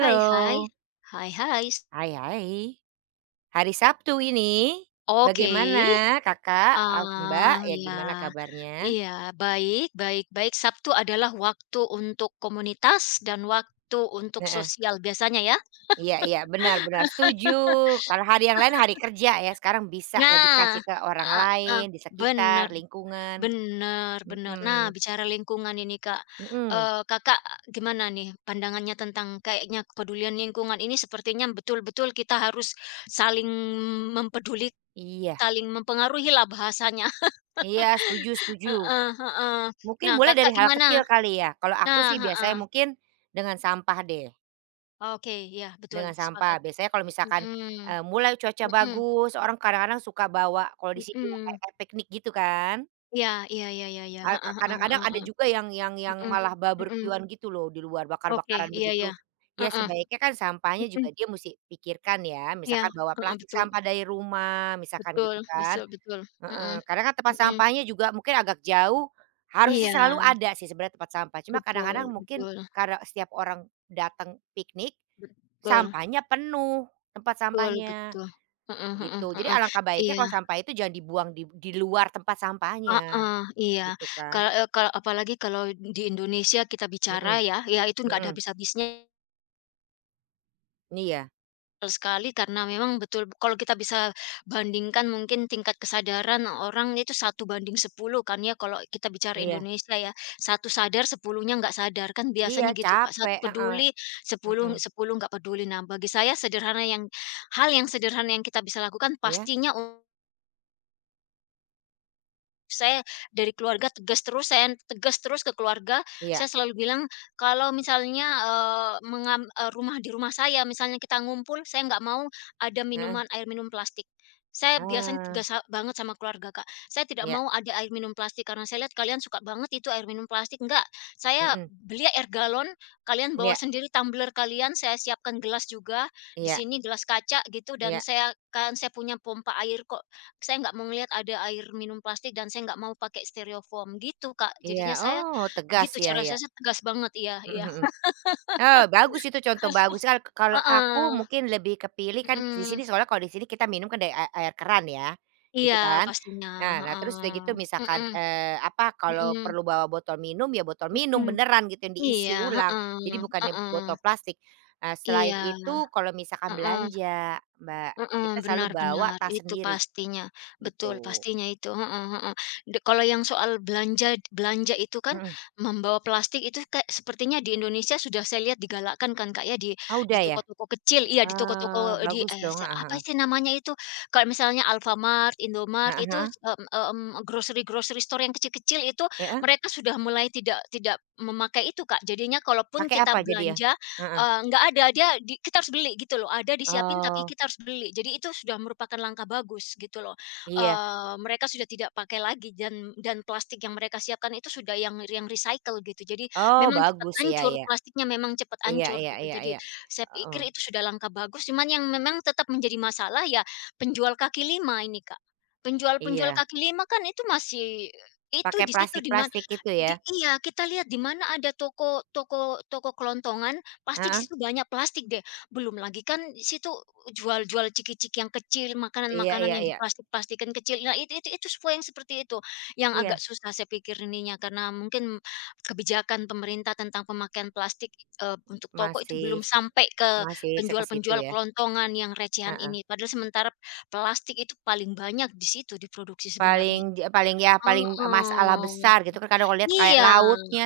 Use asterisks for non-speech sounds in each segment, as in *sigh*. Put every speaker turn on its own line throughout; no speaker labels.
Hi, hi. Hi, hi.
Hai hai. Hari Sabtu ini.
Oke,
Bagaimana Kakak, Mbak,
ah,
ya
ya.
gimana kabarnya?
Iya, baik baik baik. Sabtu adalah waktu untuk komunitas dan waktu untuk
Heeh.
sosial biasanya ya?
Iya iya, benar benar, setuju. Kalau hari yang lain hari kerja ya, sekarang bisa lebih
Nah,
kasih ke orang
heeh heeh,
lain, di
bener
sekitar, lingkungan.
bener bener. Nah,
Mhm
bicara lingkungan ini, Kak,
mhm.
Kakak gimana nih pandangannya tentang kayaknya kepedulian lingkungan ini sepertinya betul-betul kita harus saling mempeduli
Iya
saling mempengaruhi lah bahasanya.
iya, setuju setuju.
Heeh heeh.
Mungkin
Nah,
mulai dari
Kakak
hal
gimana?
kecil kali ya? Kalau aku
Nah,
sih biasanya
heeh.
mungkin dengan sampah deh.
Oke, iya betul,
Dengan sampah.
sepakat.
Biasanya kalau misalkan,
Mhm,
mulai cuaca
mhm,
bagus, orang kadang-kadang suka bawa kalau di sini
mhm.
kayak kayak piknik gitu kan.
Iya iya iya iya iya,
Eee, ka
heeh heeh
kadang-kadang
heeh
ada
heeh.
juga yang malah
Mhm, mhm.
barbekyuan gitu loh di luar,
Oke,
bakar-bakaran
iya iya.
begitu. Ya
Heeh,
sebaiknya kan sampahnya
mhm,
juga dia mesti pikirkan ya,
iya,
misalkan bawa
heeh,
plastik
betul
sampah dari rumah, misalkan
betul
gitu kan.
betul betul. Mhm,
Heeh, karena kan tempat
mhm.
sampahnya juga mungkin agak jauh, harusnya
Iya,
selalu ada sih sebenarnya tempat sampah, cuma
betul
kadang-kadang mungkin
betul,
karena setiap orang datang piknik,
betul
sampahnya penuh tempat
betul
sampahnya,
betul. Heeh heeh
gitu. Jadi
heeh,
alangkah baiknya
iya.
kalau sampah itu jangan dibuang di luar tempat sampahnya,
Heeh, iya.
gitu kan.
Kalau eee, kal apalagi kalau di Indonesia kita bicara
Mhm
ya, ya itu nggak ada
mhm.
habis-habisnya
Iya
sekali karena memang betul kalau kita bisa bandingkan mungkin tingkat kesadaran orang itu satu banding sepuluh kan ya kalau kita bicara
iya
Indonesia ya. Satu sadar sepuluhnya nggak sadar, kan
iya,
biasanya gitu Kak. satu
capek, heeh,
peduli,
mhm.
sepuluh 10 nggak peduli. Nah bagi saya sederhana yang hal yang sederhana yang kita bisa lakukan
Iya
pastinya. Saya dari keluarga tegas terus, saya tegas terus ke keluarga.
iya,
Saya selalu bilang, kalau misalnya, rumah di rumah saya misalnya kita ngumpul, saya nggak mau ada
heeh,
minuman air minum plastik. Saya biasanya
ah,
tegas sa banget sama keluarga, Kak. Saya tidak
iya,
mau ada air minum plastik karena saya lihat kalian suka banget itu air minum plastik, enggak, saya
mhm,
beli air galon, kalian bawa
iya
sendiri tumbler kalian, saya siapkan gelas juga, di
iya
sini gelas kaca gitu dan
iya
saya punya pompa air kok. Saya nggak mau ngelihat ada air minum plastik dan saya nggak mau pakai stereofoam gitu, Kak.
iya,
Jadinya saya
oh tegas
gitu
ya,
cara
iya,
saya sih tegas banget, iya
mhm
iya.
mhm. Bagus itu contoh bagus kan kalau aku
Heeh,
mungkin lebih kepilih kan di
mhm.
sini soalnya kalau di sini kita minum kan dari air keran ya,
Iya
gitu kan.
pastinya,
Nah nah terus
heeh.
udah gitu misalkan,
Mhm
apa, kalau
mhm
perlu bawa botol minum ya botol minum
mhm.
beneran gitu yang
Iya,
diisi ulang, jadi
heeh
bukannya
heeh.
botol plastik. Nah selain
Iya,
itu kalau misalkan
heeh.
belanja, Mbak,
Heeh,
kita selalu
benar
bawa
benar,
tas
itu
sendiri
pastinya. Betul,
gitu,
pastinya itu, heeh heeh. De kalau yang soal belanja belanja itu kan,
mhm.
membawa plastik itu kayak sepertinya di Indonesia sudah saya lihat digalakkan kan, Kak, ya, di
Oh
di
udah ya?
toko-toko kecil iya, di toko-toko eh, di
Bagus
eh,
dong,
se
ah ah
apa
ah
sih namanya itu, kalau misalnya Alfamart, Indomart
Ah, ah,
itu,
ah.
grocery-grocery store yang kecil-kecil itu,
Ya heeh?
mereka sudah mulai tidak tidak memakai itu, Kak. Jadinya kalaupun
Pakai apa
kita
jadi ya?
belanja
Heeh,
nggak ada, dia di kita harus beli gitu loh, ada disiapin tapi
oh
kita harus beli. Jadi itu sudah merupakan langkah bagus gitu loh.
iya.
Mereka sudah tidak pakai lagi dan plastik yang mereka siapkan itu sudah yang recycle gitu. Jadi
Oh,
memang cepat
bagus, iya
hancur,
iya.
plastiknya memang cepat
Iya
hancur
iya
gitu.
iya
Jadi
iya.
saya
Heeh,
pikir itu sudah langkah bagus, cuman yang memang tetap menjadi masalah ya penjual kaki lima ini, Kak. Penjual-penjual
iya.
kaki lima kan itu masih itu
Pakai
di situ di mana
plastik-plastik itu
di
ya?
iya, kita lihat di mana ada toko toko toko kelontongan, pasti di
Heeh,
situ banyak plastik deh, belum lagi kan di situ jual-jual ciki-ciki yang kecil,
iya
makanan-makanan
iya
yang
iya.
diplastik-plastikan kecil. Nah, itu itu semua yang seperti itu, yang agak
Iya,
susah saya pikir ininya karena mungkin kebijakan pemerintah tentang pemakaian plastik, untuk toko itu
masih
belum sampai ke
masih seke situ
penjual-penjual
ya?
kelontongan yang recehan
Heeh.
ini. Padahal sementara plastik itu paling banyak di situ diproduksi sebenarnya.
Paling ja paling ya paling e, masalah
Heeh.
besar gitu kan kadang kalau lihat kayak
Iya.
lautnya,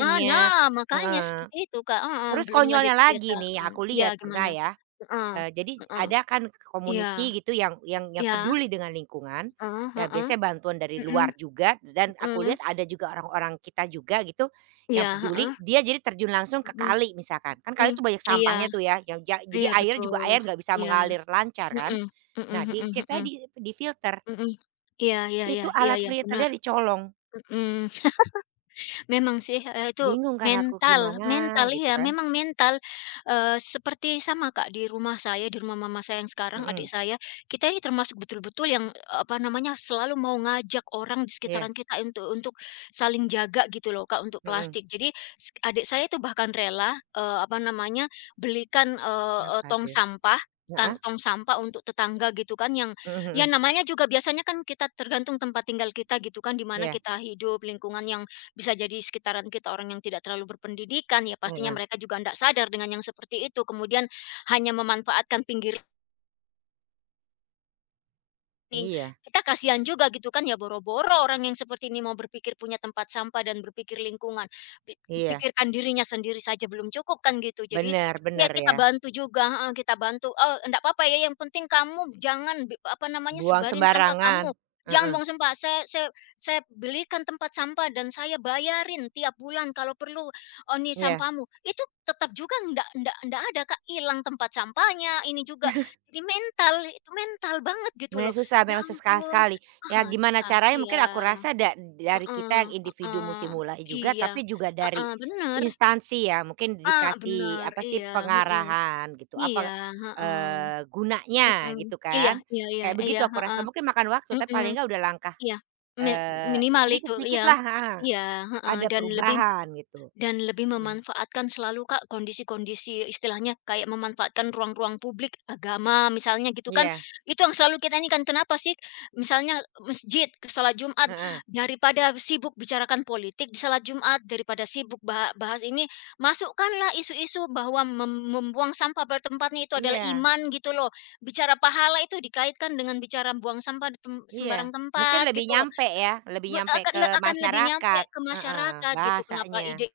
Ah, nah, makanya
heeh.
seperti itu, Kak, heeh,
Terus
belum lagi
konyolnya lagi nih yang
kebiasaan.
aku
Ya,
lihat pernah
gimana?
ya.
Heeh,
Jadi
heeh,
ada kan
iya,
community gitu yang
iya,
peduli dengan lingkungan.
heeh
Nah,
heeh,
biasanya bantuan dari
mhm
luar juga dan aku
mhm,
lihat ada juga orang-orang kita juga gitu yang
iya,
peduli,
heeh,
dia jadi terjun langsung ke
mhm
kali misalkan. Kan kali
mhm,
itu banyak
iya
sampahnya tuh ya, yang jadi
iya,
air juga
betul,
air nggak bisa
iya,
mengalir lancar kan.
mhm
Nah,
mhm mhm
di
mhm
ceritanya di filter
mhm, iya iya iya
itu
iya
alat
iya, benar,
filternya dicolong.
mhm. Memang sih, itu
Bingung kan aku,
mental
gimana
mental
gitu
ya
kan.
memang mental, seperti sama Kak di rumah saya, di rumah mama saya yang sekarang, adik
Mhm,
saya, kita ini termasuk betul-betul yang, eee, apa namanya, selalu mau ngajak orang di
iya,
sekitaran kita untuk saling jaga gitu loh Kak, untuk
mhm.
plastik. Jadi s adik saya itu bahkan rela, eee, apa namanya, belikan, eee eee,
Apa
tong
tuh?
sampah, tang
Nah.
tong sampah untuk tetangga gitu kan yang
Mhm
ya
mhm.
namanya juga biasanya kan kita tergantung tempat tinggal kita gitu kan, di mana
Iya,
kita hidup, lingkungan yang bisa jadi sekitaran kita orang yang tidak terlalu berpendidikan, ya pastinya
heeh.
mereka juga tidak sadar dengan yang seperti itu, kemudian hanya memanfaatkan pinggir. Nih,
Iya
kita kasihan juga gitu kan, ya boro-boro orang yang seperti ini mau berpikir punya tempat sampah dan berpikir lingkungan, pi
iya.
pikirkan dirinya sendiri saja belum cukup kan gitu. Jadi,
Bener
ya
bener
kita
ya,
bantu juga heeh, kita bantu, "Oh, enggak apa-apa ya, yang penting kamu jangan bi apa namanya,
buang
sebarin sampah
sembarangan,
kamu, jangan
heeh,
buang sampah. Saya saya belikan tempat sampah dan saya bayarin tiap bulan kalau perlu, oh nih
iya.
sampahmu." Itu tetap juga ndak ndak ndak ada Kak, hilang tempat sampahnya, ini juga.
*laughs*
Jadi mental, itu mental banget gitu loh. Ya
Memang susah
ampun,
sekali. Ya
heeh,
gimana
susah
caranya
iya,
mungkin aku rasa dari kita
heeh
yang individu
heeh,
mesti mulai juga,
iya,
tapi juga dari
heeh, bener,
instansi ya mungkin
ah,
dikasih
bener,
apa sih,
iya, heeh,
pengarahan gitu,
iya,
apa,
heeh,
gunanya
mhm,
gitu
iya
kan.
iya iya
Kayak
iya,
begitu aku rasa
heeh,
mungkin makan waktu, tapi
mhm,
paling nggak udah langkah,
iya, mi
eee,
minimal itu,
sedikit
iya,
lah, heeh,
iya, heeh,
ada
dan lebih.
perubahan gitu.
Dan lebih
Mhm,
memanfaatkan selalu, Kak, kondisi-kondisi istilahnya kayak memanfaatkan ruang-ruang publik, agama misalnya gitu kan,
iya,
itu yang selalu kita ini kan, kenapa sih misalnya masjid ke salat Jumat,
heeh,
daripada sibuk bicarakan politik di salat Jumat, daripada sibuk baha bahas ini, masukkanlah isu-isu bahwa mem membuang sampah pada tempatnya itu adalah
iya.
iman gitu loh. Bicara pahala itu dikaitkan dengan bicara buang sampah di tem
Iya,
sembarang
mungkin
tempat
lebih
gitu loh.
nyampe ya, lebih
Be
nyampe ke
akan lebih nyampe
masyarakat,
ke
heeh,
masyarakat gitu, kenapa
bahasanya.
ide.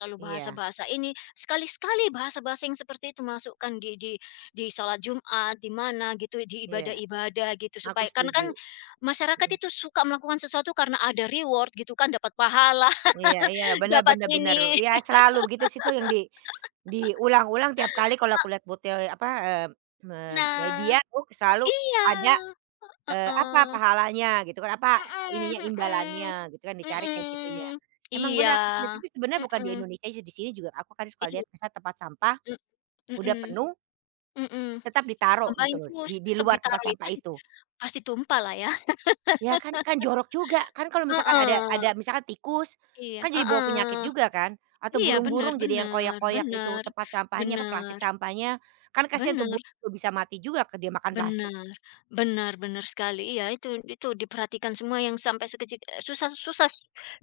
Lalu
Iya
bahasa-bahasa ini, sekali-sekali bahasa-bahasa yang seperti itu masukkan di di sholat Jumat, di mana gitu, di
iya,
ibadah-ibadah gitu,
aku
supaya karena kan
setuju,
masyarakat
mhm,
itu suka melakukan sesuatu karena ada reward gitu kan, dapat pahala,
iya iya,
*laughs*
benar,
dapat
benar, benar.
ini.
Iya selalu begitu sih tuh yang diulang-ulang tiap kali kalau aku lihat apa, eee, me
Nah
media tuh selalu
iya,
ada, apa
heeh,
pahalanya gitu kan, apa ininya,
mhm
imbalannya
mhm,
gitu kan, dicari kayak gitu ya.
mhm.
Emang
Iya,
benar aku setuju, tapi sebenarnya bukan
mhm,
di Indonesia sih, di sini juga aku kadang suka
iya,
lihat misalnya tempat sampah udah
mmm,
penuh.
mhm mhm.
Tetap ditaruh gitu
Ditambahin
loh,
terus,
di
tetap
luar tempat
ditaruh,
sampah
pasti
itu.
pasti tumpah lah ya.
Ya kan kan jorok juga, kan kalau misalkan ada
Heeh.
ada misalkan tikus,
Iya,
kan jadi bawa penyakit
heeh.
juga kan, atau
Iya,
burung-burung jadi yang koyak-koyak itu tempat sampahnya, apa, plastik
bener
sampahnya, kan kasihan tuh
bener
burung bisa mati juga ke dia makan plastik.
bener bener bener sekali. Iya, itu diperhatikan semua yang sampai sekecil eh, susah susah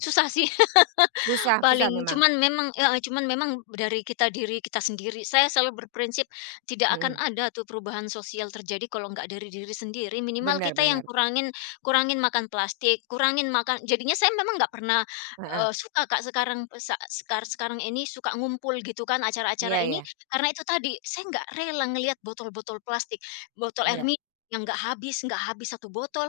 susah sih. *laughs*
Susah susah
Paling
memang,
cuman memang ya cuman memang dari kita diri kita sendiri. Saya selalu berprinsip tidak akan
mhm,
ada tuh perubahan sosial terjadi kalau nggak dari diri sendiri. Minimal
benar
kita yang
bener,
kurangin kurangin makan plastik, kurangin makan jadinya saya memang nggak pernah,
heeh,
suka Kak sekarang sa sekar sekarang ini suka ngumpul gitu kan acara-acara
iya
ini,
iya,
karena itu tadi, saya nggak rela ngelihat botol-botol plastik, botol air
iya
minum yang nggak habis satu botol,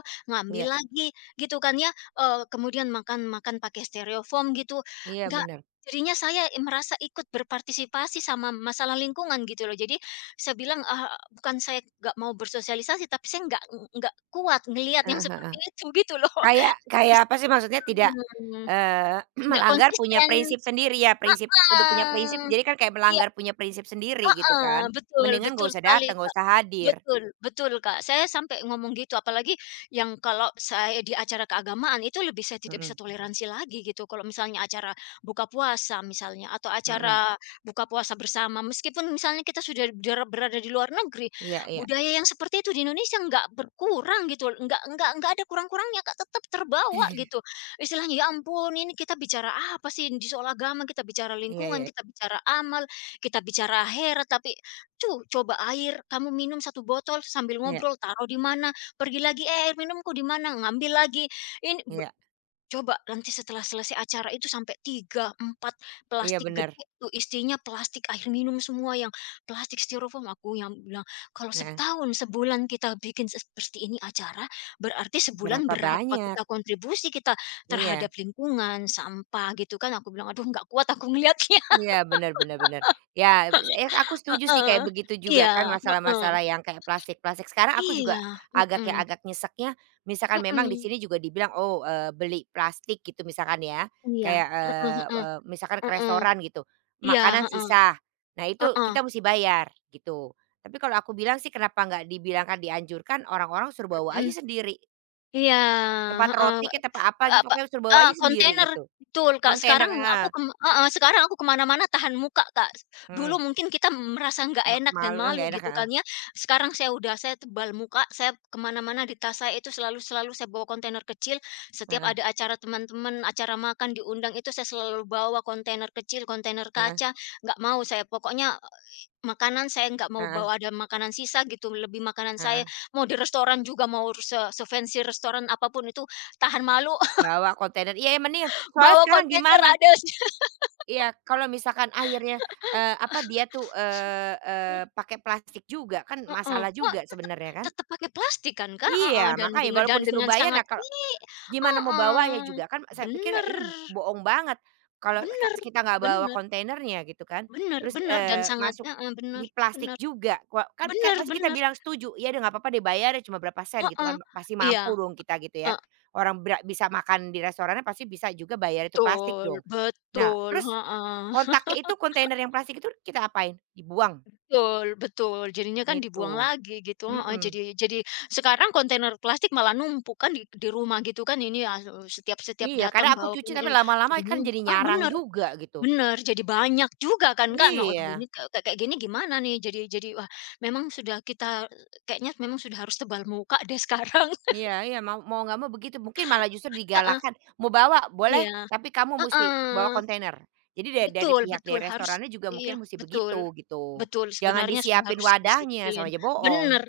iya
ngambil lagi gitu kan ya, kemudian makan makan pakai stereofoam gitu.
iya
Enggak,
bener,
jadinya saya i merasa ikut berpartisipasi sama masalah lingkungan gitu loh. Jadi saya bilang, bukan saya nggak mau bersosialisasi, tapi saya nggak kuat ngelihat yang
heeh heeh.
seperti itu gitu loh.
Kayak
*laughs*
kayak apa sih maksudnya, tidak,
Sistem,
eee, *clears throat*
nggak
melanggar punya
konsisten.
prinsip sendiri ya, prinsip udah punya prinsip
Heeh.
jadi kan kayak melanggar punya prinsip sendiri gitu kan,
Heeh, betul
mendingan
betul
gak usah
sekali,
datang, gak
Kak.
usah hadir.
Betul betul, Kak. Saya sampai ngomong gitu, apalagi yang kalau saya di acara keagamaan itu lebih saya tidak bisa
Mhm
toleransi lagi gitu. Kalau misalnya acara buka puasa misalnya atau
mhm,
acara buka puasa bersama, meskipun misalnya kita sudah ber berada di luar negeri,
iya iya.
budaya yang seperti itu di Indonesia nggak berkurang gitu, nggak nggak ada kurang-kurangnya, Kak, tetap terbawa
*laughs*
gitu. Istilahnya, ya ampun ini kita bicara apa sih? Di soal agama, kita bicara
Iya
lingkungan,
iya
kita bicara amal, kita bicara "Hair" tapi, tuh coba air, kamu minum satu botol," sambil
iya
ngobrol, "Taruh di mana?" Pergi lagi, "Eh, air minumku di mana?" Ngambil lagi, ini be
iya
coba nanti setelah selesai acara itu sampai 3 4
iya
plastik
bener,
gede tuh isinya plastik air minum semua yang plastik styrofoam, aku yang bilang, "Kalau
heeh.
setahun, sebulan kita bikin seperti ini acara, berarti sebulan
Berapa
berapa
banyak?
kita kontribusi kita
Iya.
terhadap lingkungan, sampah," gitu kan. Aku bilang, "Aduh nggak kuat aku ngelihatnya."
Iya, bener bener bener. Ya, ya aku setuju sih kayak
Heeh,
begitu juga kan
iya, heeh,
masalah-masalah yang kayak plastik-plastik. Sekarang aku juga
iya,
agak ya
mhm,
agak nyeseknya misalkan memang di sini
mhm,
juga dibilang, "Oh, beli plastik," gitu misalkan ya,
iya,
kayak,
heeh
eee
heeh,
eee, misalkan ke
heeh,
restoran gitu,
iya,
makanan
heeh,
sisa. Nah, itu
heeh,
kita mesti bayar gitu. Tapi kalau aku bilang sih kenapa nggak dibilangkan dianjurkan, orang-orang suruh bawa
mhm,
aja sendiri.
iya,
Tempat
heeh.
roti kek, tempat apa gitu,
Apa
pokoknya suruh bawa
ah,
aja sendiri
kontainer,
gitu.
betul, Kak.
Kontainer,
Sekarang aku
ah.
kem heeh, sekarang aku ke mana-mana tahan muka, Kak.
Heeh,
Dulu
mhm.
mungkin kita merasa nggak enak dan
Malu ah,
malu
nggak enak,
gitu
ah.
kan ya. Sekarang saya udah saya tebal muka, saya ke mana-mana di tas saya itu selalu selalu saya bawa kontainer kecil. Setiap
Heeh.
ada acara teman-teman, acara makan, diundang itu saya selalu bawa kontainer kecil, kontainer
Heeh
kaca, nggak mau saya pokoknya makanan saya nggak mau
heeh
bawa ada makanan sisa gitu, lebih makanan saya.
heeh,
Mau di restoran juga, mau se se-fancy restoran apapun itu tahan malu.
bawa kontainer, iya mendingan, soalnya
Bawa
sekarang
kontainer
gimana
ada sih.
iya, kalau misalkan akhirnya, apa dia tuh, eee eee, pakai plastik juga kan
Heeh.
masalah
Wah,
juga
tetep
sebenarnya kan?
tetep pakai plastik kan, Kak? Heeh,
Iya, makanya walaupun
dan
disuruh
dengan
bayar,
sangat
nah kal
ini
gimana mau bawanya
heeh.
juga kan saya pikir
Bener
ini bohong banget kalau
bener
kita nggak bawa
bener
kontainernya gitu kan,
bener
terus,
bener dan sangat
masuk
heeh,
di plastik
bener
juga kan kan
bener
pasti kita
bener.
bilang setuju, ya deh nggak apa-apa deh bayar cuma berapa sen," gitu
Heeh.
kan, pasti
Iya,
mampu dong kita gitu ya. Orang bisa makan di restorannya pasti bisa juga bayar itu plastik
betul
dong. Nah
betul,
terus
heeh.
kontaknya itu kontainer yang plastik itu kita apain? Dibuang
Betul betul, jadinya kan dibuang
itu.
lagi gitu, heeh, jadi sekarang kontainer plastik malah numpuk kan di rumah gitu kan ini ya, setiap setiap
Iya karena
datang
aku
bawa
cuci tapi
kontainer
lama-lama
jadi
kan
num
jadi
ah,
nyarang
bener
juga gitu.
bener, jadi banyak juga kan Kak. Nah, aduh
Iya.
ini ka kayak kayak gini gimana nih? Jadi wah memang sudah kita kayaknya memang sudah harus tebal muka deh sekarang.
Iya iya, mau mau nggak mau begitu, mungkin malah justru
*laughs* Heeh,
digalakan, "Mau bawa? Boleh,
iya,
tapi kamu musti bawa
heeh.
kontainer." Jadi dari
Betul
pihak dari
betul, harus
restorannya juga
iya,
mungkin musti begitu,
betul.
gitu.
Betul,
Jangan
sebenarnya sudah
disiapin
harus
wadahnya,
disiplin.
sama aja bohong,
Bener,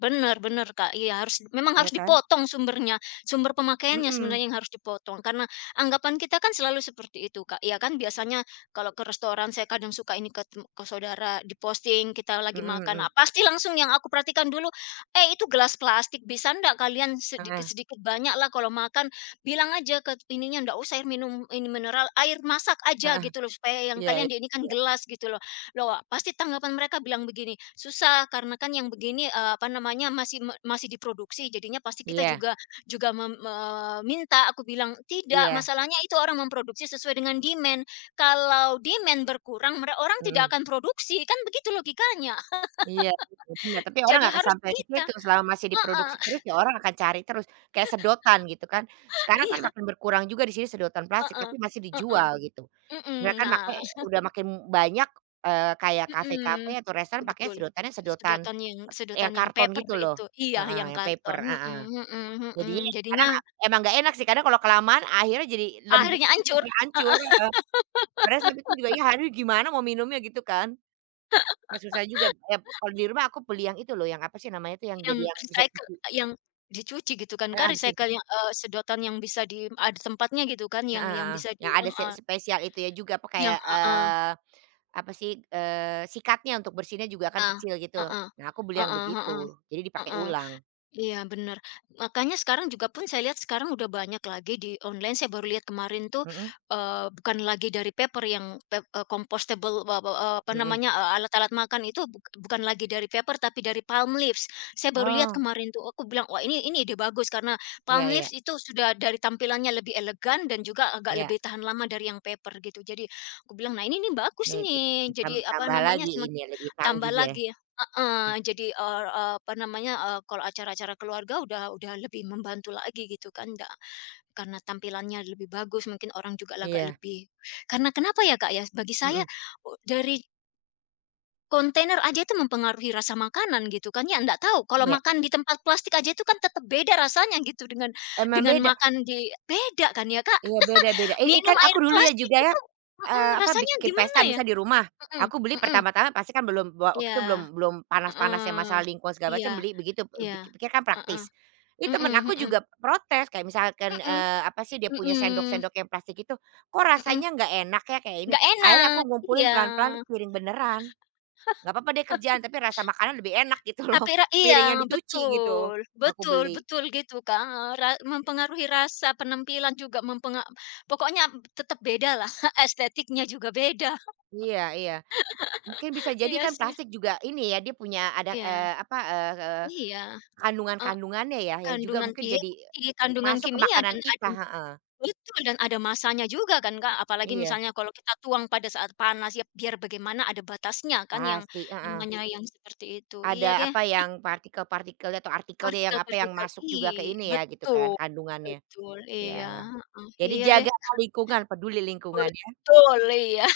bener bener, Kak. Iya, harus memang harus
ya kan?
dipotong sumbernya, sumber pemakaiannya
Mhm,
sebenarnya yang harus dipotong. Karena anggapan kita kan selalu seperti itu, Kak. Iya kan biasanya kalau ke restoran saya kadang suka ini ke tem ke saudara di-posting kita lagi
mhm
makan, ah,
mhm,
pasti langsung yang aku perhatikan dulu, "Eh, itu gelas plastik, bisa ndak kalian
heeh
sedikit-sedikit banyak lah kalau makan. Bilang aja ke ininya, ndak usah air minum ini mineral, air masak aja,"
heeh,
gitu loh, supaya yang
iya
kalian
iya
di ini kan
iya
gelas gitu loh. Loh, pasti tanggapan mereka bilang begini, "Susah karena kan yang begini, eee, apa namanya, masih diproduksi, jadinya pasti kita
iya
juga juga mem eee, Aku bilang, "Tidak,
iya,
masalahnya itu orang memproduksi sesuai dengan demand. Kalau demand berkurang, mereka orang tidak
mhm,
akan produksi." Kan begitu logikanya.
iya iya, bener, tapi orang
Jadi
nggak
harus
sampai ke
kita
situ, selama masih
heeh,
diproduksi terus ya orang akan cari terus, kayak sedotan gitu kan.
*laughs*
Sekarang kan
iya,
makin berkurang juga di sini sedotan plastik,
heeh,
tapi masih
heeh,
dijual gitu.
mhm,
Mereka
mhm.
kan
Nah
udah makin banyak, kayak kafe-kafe
Mhm,
atau restoran pakai
betul.
sedotan
Sedotan
yang
yang
karton
paper
gitu loh,
itu. Iya, yang
heeh, yang paper,
karton,
heeh.
mhm mhm mhm.
Jadinya kadang
Jadinya
emang nggak enak sih, kadang kalau kelamaan akhirnya jadi lembek
akhirnya
juga,
hancur,
hancur.
heeh,
Padahal saya pikir juga, "Ya aduh gimana mau minumnya?" Gitu kan. Nah susah juga, ya kalau di rumah aku beli yang itu loh, yang apa sih namanya tuh yang
yang
jadi yang
recycle, yang dicuci gitu kan, kan
bisa di
recycle yang, sedotan yang bisa di ada tempatnya gitu kan,
heeh
yang
heeh,
bisa di
yang ada
heeh,
spesial itu ya juga apa
yang
kayak,
heeh,
apa sih, sikatnya untuk bersihnya juga kan
ah,
kecil gitu. Nah aku beli
heeh
yang
heeh
begitu, jadi
heeh,
dipakai
heeh.
ulang.
Iya benar. Makanya sekarang juga pun saya lihat sekarang udah banyak lagi di online, saya baru lihat kemarin tuh,
Mhm
bukan lagi dari paper yang pep eee, compostable wa wa apa
mhm.
namanya, alat-alat makan itu buk bukan lagi dari paper tapi dari palm leaves. Saya baru lihat
Oh,
kemarin tuh, aku bilang, "Wah ini ide bagus," karena
iya
palm
iya
leaves itu sudah dari tampilannya lebih elegan dan juga agak
iya.
lebih tahan lama dari yang paper gitu. Jadi aku bilang, "Nah ini nih bagus
Nih pi
nih."
tam
Jadi apa
tambah
namanya,
lagi
semakin
ini lebih
tambah
canggih ya.
lagi.
Mmm,
Heeh, jadi, eee eee, apa namanya, kalau acara-acara keluarga udah lebih membantu lagi gitu kan, da karena tampilannya lebih bagus mungkin orang juga agak
iya,
lebih karena kenapa ya, Kak, ya, bagi saya,
mhm,
u dari kontainer aja itu mempengaruhi rasa makanan gitu kan ya, nggak tahu kalau
iya.
makan di tempat plastik aja itu kan tetap beda rasanya gitu
Emang
dengan
beda.
makan di beda kan ya, Kak,
Iya, beda-beda. I
minum
Kan
air
aku dulu ya
plastik
juga ya,
itu mhm,
apa,
rasanya
bikin
gimana
pesta
ya?
misal di rumah,
Mhm
aku beli
mhm,
pertama-tama pasti kan belum waktu
iya,
itu belum belum panas-panasnya
heeh,
masalah lingkungan segala
iya
macam, beli begitu, eee,
iya,
pik pikir kan
heeh.
praktis. Ih,
Mhm
temen aku
mhm.
juga protes kayak misalkan,
Mhm
apa sih, dia punya
mhm
sendok-sendok yang plastik itu, "Kok
mhm.
rasanya nggak enak ya kayak ini?"
Nggak
Akhirnya aku
enak, iya.
ngumpulin pelan-pelan piring beneran, nggak apa-apa deh kerjaan, tapi rasa makanan lebih enak gitu loh, *laughs*
Tapi ra
piring yang
iya,
dicuci gitu,
betul.
aku
Betul
beli.
betul gitu, Kak, ra mempengaruhi rasa, penampilan juga mempenga pokoknya tetap bedalah, *laughs* estetiknya juga beda.
Iya iya. Mungkin bisa
*laughs*
jadi
Iya
kan
sih.
plastik juga ini ya, dia punya ada,
Iya
apa, eee eee,
iya, eee,
kandungan-kandungannya ya, yang juga
kandungan
mungkin
iya
jadi
sih, kandungan
masuk ke
kimia
makanan
dan ada
kita heeh,
betul, dan ada masanya juga kan, Kak, apalagi
iya,
misalnya kalau kita tuang pada saat panas, ya biar bagaimana ada batasnya kan yang
pasti, heeh.
namanya yang seperti itu. Iya
Ada
deh.
apa yang partikel partikel atau artikelnya yang apa, yang
Partikel-partikel
masuk
i
juga ke ini ya, gitu
betul
kan, kandungannya,
betul, iya,
ya.
heeh,
Jadi
iya deh,
jaga lingkungan, peduli lingkungan.
betul, iya.